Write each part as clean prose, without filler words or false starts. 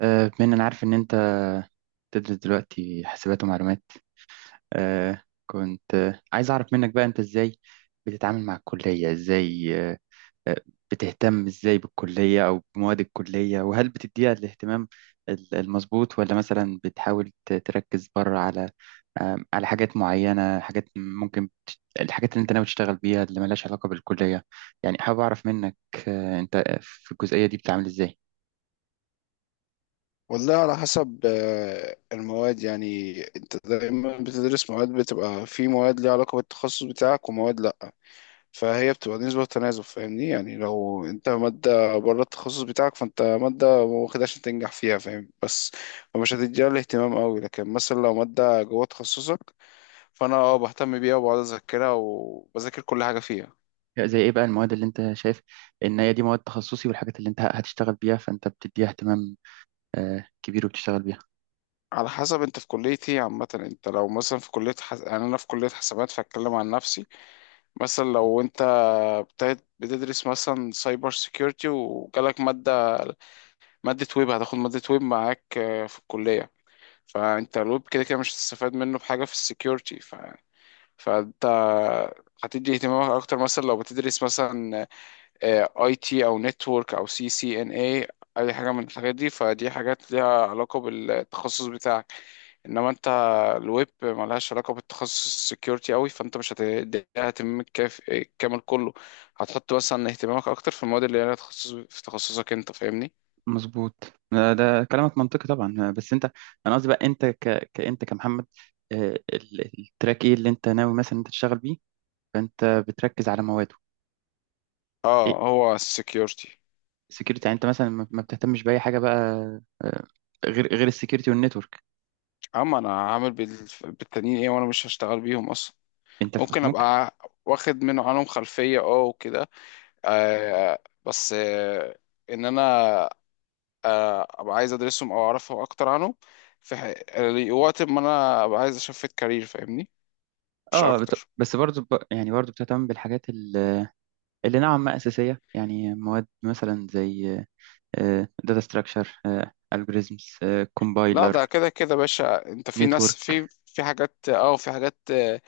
بما إن أنا عارف إن أنت تدرس دلوقتي حاسبات ومعلومات. كنت عايز أعرف منك بقى أنت إزاي بتتعامل مع الكلية، إزاي آه، بتهتم إزاي بالكلية أو بمواد الكلية، وهل بتديها الاهتمام المظبوط، ولا مثلا بتحاول تركز بره على على حاجات معينة، حاجات ممكن الحاجات اللي أنت ناوي تشتغل بيها اللي ملهاش علاقة بالكلية؟ يعني حابب أعرف منك أنت في الجزئية دي بتتعامل إزاي. والله على حسب المواد. يعني انت دايما بتدرس مواد، بتبقى في مواد ليها علاقة بالتخصص بتاعك ومواد لا، فهي بتبقى نسبة وتناسب، فاهمني؟ يعني لو انت مادة بره التخصص بتاعك، فانت مادة واخدها عشان تنجح فيها، فاهم؟ بس فمش هتديها الاهتمام قوي. لكن مثلا لو مادة جوه تخصصك، فانا اه بهتم بيها وبقعد اذاكرها وبذاكر كل حاجة فيها. زي ايه بقى المواد اللي انت شايف ان هي دي مواد تخصصي والحاجات اللي انت هتشتغل بيها، فانت بتديها اهتمام كبير وبتشتغل بيها؟ على حسب انت في كلية ايه عامة. انت لو مثلا في كلية يعني انا في كلية حسابات فاتكلم عن نفسي. مثلا لو انت ابتدت بتدرس مثلا سايبر سيكيورتي وجالك مادة ويب، هتاخد مادة ويب معاك في الكلية. فانت الويب كده كده مش هتستفاد منه بحاجة في السيكيورتي فانت هتدي اهتمامك اكتر. مثلا لو بتدرس مثلا اي تي او نتورك او سي سي ان اي، اي حاجة من الحاجات دي، فدي حاجات ليها علاقة بالتخصص بتاعك. انما انت الويب ملهاش علاقه بالتخصص السكيورتي قوي، فانت مش هتديها اهتمامك كامل كله. هتحط مثلا اهتمامك اكتر في المواد اللي ليها تخصص في تخصصك انت، فاهمني؟ مظبوط. ده كلامك منطقي طبعا. بس انت، انا قصدي بقى انت كانت كمحمد، التراك ايه اللي انت ناوي مثلا انت تشتغل بيه فانت بتركز على مواده؟ اه، ايه، هو السكيورتي. سكيورتي؟ يعني انت مثلا ما بتهتمش باي حاجه بقى آه، غير السكيورتي والنتورك؟ اما انا عامل بالتانيين ايه وانا مش هشتغل بيهم اصلا؟ انت ممكن ممكن، ابقى واخد عنهم خلفيه اه وكده. آه، بس آه، انا آه ابقى عايز ادرسهم او اعرفهم اكتر عنهم في ح- وقت ما انا ابقى عايز اشفت كارير، فاهمني؟ مش اه اكتر. بس برضو يعني برضو بتهتم بالحاجات اللي نوعا ما اساسيه؟ يعني مواد مثلا زي داتا ستراكشر، الجوريزمز، لا ده كومبايلر، كده كده يا باشا، انت في ناس نتورك. في حاجات اه في حاجات اه،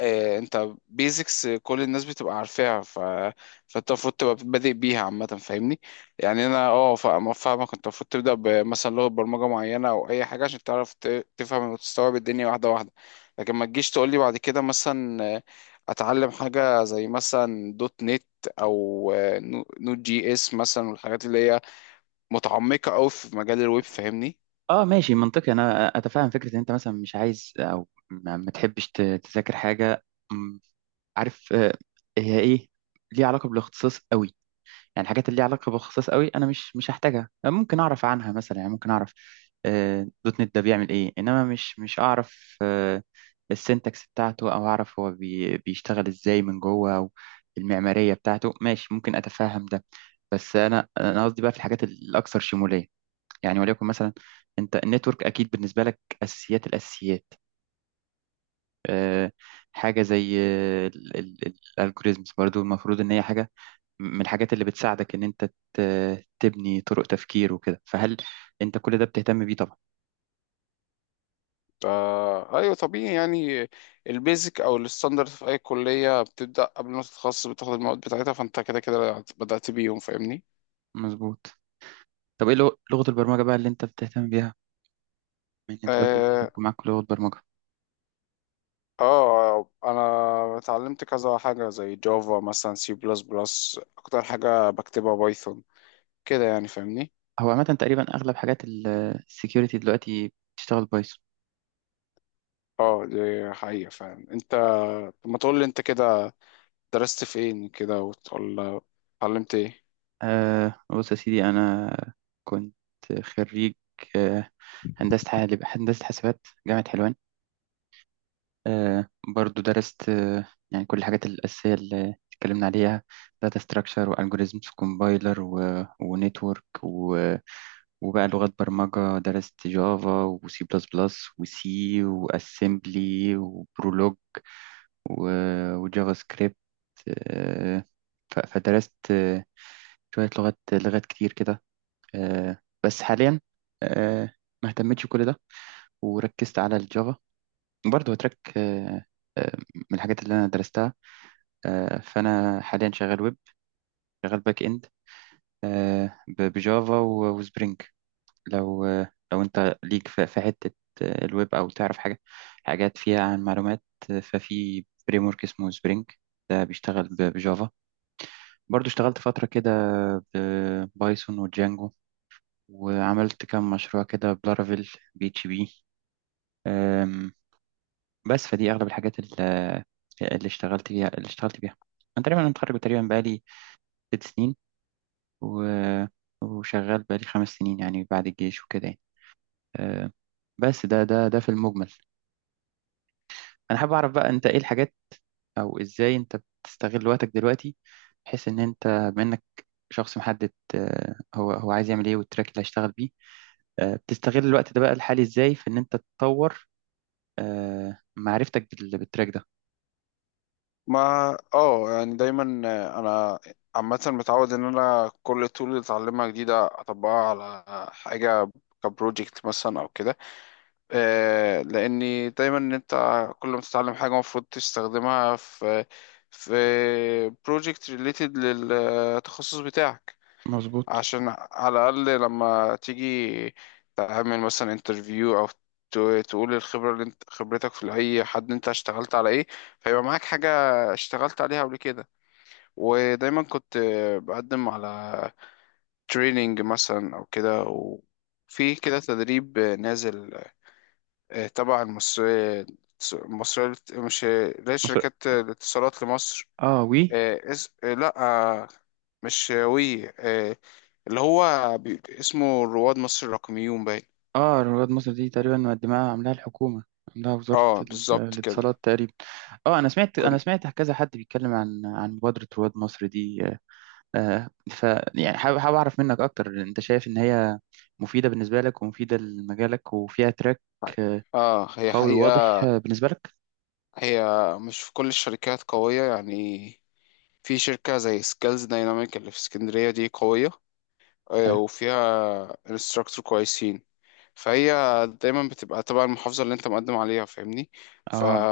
اه، انت بيزكس كل الناس بتبقى عارفاها، ف فانت المفروض تبقى بادئ بيها عامة، فاهمني؟ يعني انا اه فاهمك، انت المفروض تبدأ بمثلا لغة برمجة معينة او اي حاجة عشان تعرف تفهم وتستوعب الدنيا واحدة واحدة. لكن ما تجيش تقول لي بعد كده مثلا اتعلم حاجة زي مثلا دوت نت او نود جي اس مثلا، والحاجات اللي هي متعمقة قوي في مجال الويب، فاهمني؟ اه ماشي، منطقي. انا اتفهم فكره ان انت مثلا مش عايز او ما تحبش تذاكر حاجه م، عارف هي ايه ليها علاقه بالاختصاص قوي. يعني الحاجات اللي ليها علاقة بالخصائص قوي أنا مش هحتاجها، ممكن أعرف عنها مثلا، يعني ممكن أعرف دوت نت ده بيعمل إيه، إنما مش أعرف السنتكس بتاعته، أو أعرف هو بيشتغل إزاي من جوه، أو المعمارية بتاعته. ماشي، ممكن أتفهم ده. بس أنا قصدي بقى في الحاجات الأكثر شمولية. يعني وليكن مثلا أنت النتورك أكيد بالنسبة لك أساسيات الأساسيات، آه، حاجة زي الالجوريزمز برضو المفروض إن هي حاجة من الحاجات اللي بتساعدك إن أنت تبني طرق تفكير وكده، فهل أنت كل ده بتهتم بيه طبعا؟ فا ايوه طبيعي يعني. البيزك او الستاندرد في اي كليه بتبدا قبل ما تتخصص بتاخد المواد بتاعتها، فانت كده كده بدات بيهم، فاهمني؟ مظبوط. طب إيه لغة البرمجة بقى اللي أنت بتهتم بيها، من أنت قلت إن لازم اه، يكون معاك لغة برمجة؟ انا اتعلمت كذا حاجه زي جافا مثلا، سي بلس بلس، اكتر حاجه بكتبها بايثون كده يعني، فاهمني؟ هو عامة تقريبا أغلب حاجات السكيورتي دلوقتي بتشتغل بايثون. اه دي حقيقه فعلا. انت طب ما تقول لي انت كده درست فين كده، وتقول اتعلمت ايه؟ آه بص يا سيدي، أنا كنت خريج آه، هندسة هندسة حاسبات جامعة حلوان. آه، برضو درست يعني كل الحاجات الأساسية اللي اتكلمنا عليها، داتا ستراكشر والجوريزمز وكومبايلر ونتورك. وبقى لغات برمجة درست جافا وسي بلس بلس وسي واسمبلي وبرولوج وجافا سكريبت. آه، فدرست شوية لغات، كتير كده. بس حاليا آه، ما اهتمتش بكل ده وركزت على الجافا، برضه هو تراك من الحاجات اللي انا درستها. فانا حاليا شغال ويب، شغال باك اند، بجافا وسبرينج. لو لو انت ليك في في حته الويب، او تعرف حاجه، حاجات فيها عن معلومات، ففي فريم ورك اسمه سبرينج، ده بيشتغل بجافا. برضه اشتغلت فتره كده بايثون وجانجو، وعملت كام مشروع كده بلارافيل بي اتش بي. بس فدي اغلب الحاجات اللي اشتغلت فيها، اللي اشتغلت بيها. انا تقريبا متخرج، تقريبا بقالي 6 سنين و... وشغال بقالي 5 سنين يعني، بعد الجيش وكده يعني. أه، بس ده في المجمل. انا حابب اعرف بقى انت ايه الحاجات او ازاي انت بتستغل وقتك دلوقتي، بحيث ان انت، بما انك شخص محدد هو عايز يعمل ايه والتراك اللي هيشتغل بيه، بتستغل الوقت ده بقى الحالي ازاي في ان انت تطور معرفتك بالتراك ده؟ ما اه، يعني دايما انا عامة متعود ان انا كل طول اللي اتعلمها جديدة اطبقها على حاجة كبروجكت مثلا او كده. لاني دايما ان انت كل ما تتعلم حاجة المفروض تستخدمها في بروجكت ريليتد للتخصص بتاعك. مظبوط. عشان على الأقل لما تيجي تعمل مثلا انترفيو أو تقول الخبرة اللي انت خبرتك في أي حد انت اشتغلت على ايه، فيبقى معاك حاجة اشتغلت عليها قبل كده. ودايما كنت بقدم على تريننج مثلا أو كده. وفي كده تدريب نازل اه، تبع مش، لا، مثلا؟ شركات الاتصالات لمصر. اه. و، لا، آه، مش وي اللي هو اسمه رواد مصر الرقميون، باين. اه رواد مصر دي تقريبا مقدمها عاملاها الحكومة، عاملاها وزارة اه بالظبط كده. الاتصالات تقريبا. اه انا سمعت، انا كنت سمعت كذا حد بيتكلم عن مبادرة رواد مصر دي. آه ف، يعني حابب اعرف منك اكتر، انت شايف ان هي مفيدة بالنسبة لك ومفيدة لمجالك وفيها تراك آه، اه. هي قوي حقيقة وواضح بالنسبة لك؟ هي مش في كل الشركات قوية يعني. في شركة زي سكيلز دايناميك اللي في اسكندرية دي قوية، حلو. وفيها انستراكتور كويسين. فهي دايما بتبقى تبع المحافظة اللي انت مقدم عليها، فاهمني؟ ف اه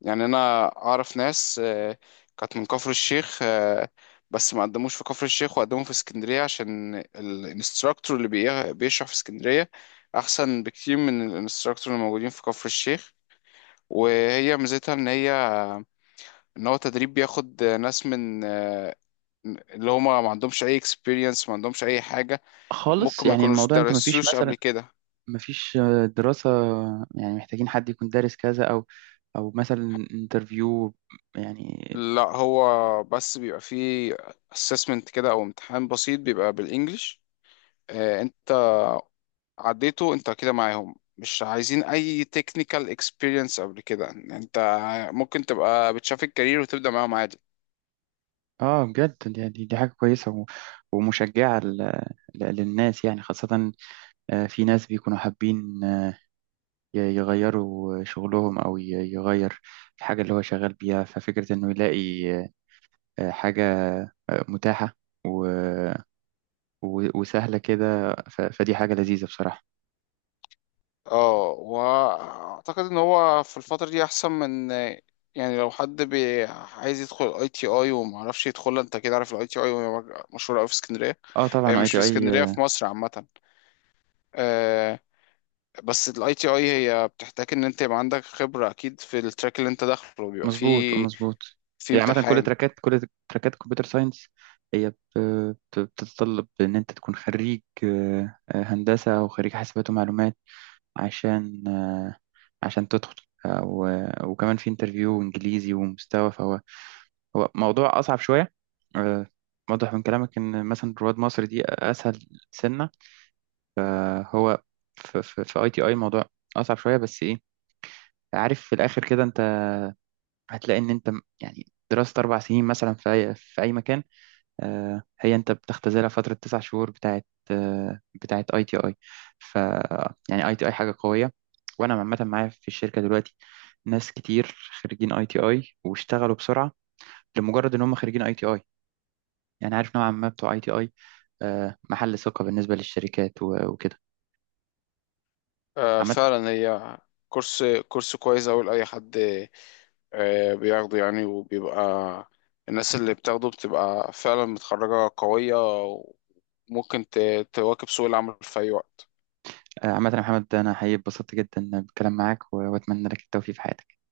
يعني انا اعرف ناس كانت من كفر الشيخ بس ما قدموش في كفر الشيخ وقدموا في اسكندرية، عشان الانستراكتور اللي بيشرح في اسكندرية احسن بكتير من الانستراكتور اللي موجودين في كفر الشيخ. وهي ميزتها ان هي ان هو تدريب بياخد ناس من اللي هما ما عندهمش اي experience، ما عندهمش اي حاجة. خالص، ممكن ما يعني يكونوش الموضوع انت مفيش درسوش مثلا، قبل كده. مفيش دراسة، يعني محتاجين حد يكون دارس كذا، او او مثلا انترفيو يعني؟ لا هو بس بيبقى فيه assessment كده او امتحان بسيط، بيبقى بالانجلش. انت عديته انت كده معاهم، مش عايزين اي technical experience قبل كده. انت ممكن تبقى بتشاف الكارير وتبدأ معاهم عادي. اه بجد دي، دي حاجة كويسة ومشجعة للناس يعني، خاصة في ناس بيكونوا حابين يغيروا شغلهم، أو يغير الحاجة اللي هو شغال بيها، ففكرة إنه يلاقي حاجة متاحة و- وسهلة كده فدي حاجة لذيذة بصراحة. اه واعتقد ان هو في الفترة دي احسن من، يعني لو حد بي عايز يدخل اي تي اي وما عرفش يدخلها، انت كده عارف الاي تي اي مشهوره قوي في اسكندريه. اه طبعا اي مش في تي اي اسكندريه، في مصر عامه. آه، بس الاي تي اي هي بتحتاج ان انت يبقى عندك خبرة اكيد في التراك اللي انت داخله، بيبقى مظبوط، فيه مظبوط. في يعني عامة كل امتحان. تراكات، كل تراكات كمبيوتر ساينس هي بتتطلب إن أنت تكون خريج هندسة أو خريج حاسبات ومعلومات، عشان عشان تدخل. وكمان في انترفيو انجليزي ومستوى، فهو هو موضوع اصعب شويه. آه، واضح من كلامك ان مثلا رواد مصر دي اسهل سنه. هو في في اي تي اي موضوع اصعب شويه، بس ايه، عارف في الاخر كده انت هتلاقي ان انت يعني دراسه 4 سنين مثلا في اي في اي مكان هي انت بتختزلها فترة 9 شهور بتاعت بتاعت اي تي اي. ف، يعني اي تي اي حاجة قوية، وانا عامة معايا في الشركة دلوقتي ناس كتير خريجين اي تي اي، واشتغلوا بسرعة لمجرد ان هم خريجين اي تي اي. يعني عارف نوعا ما بتوع اي تي اي محل ثقة بالنسبة للشركات وكده آه عامة. فعلا هي كورس كويس اوي لاي حد آه بياخده يعني. وبيبقى الناس اللي بتاخده بتبقى فعلا متخرجة قوية، وممكن تواكب سوق العمل في اي وقت. عامة يا محمد انا حقيقي اتبسطت جدا بالكلام معاك واتمنى لك التوفيق في حياتك.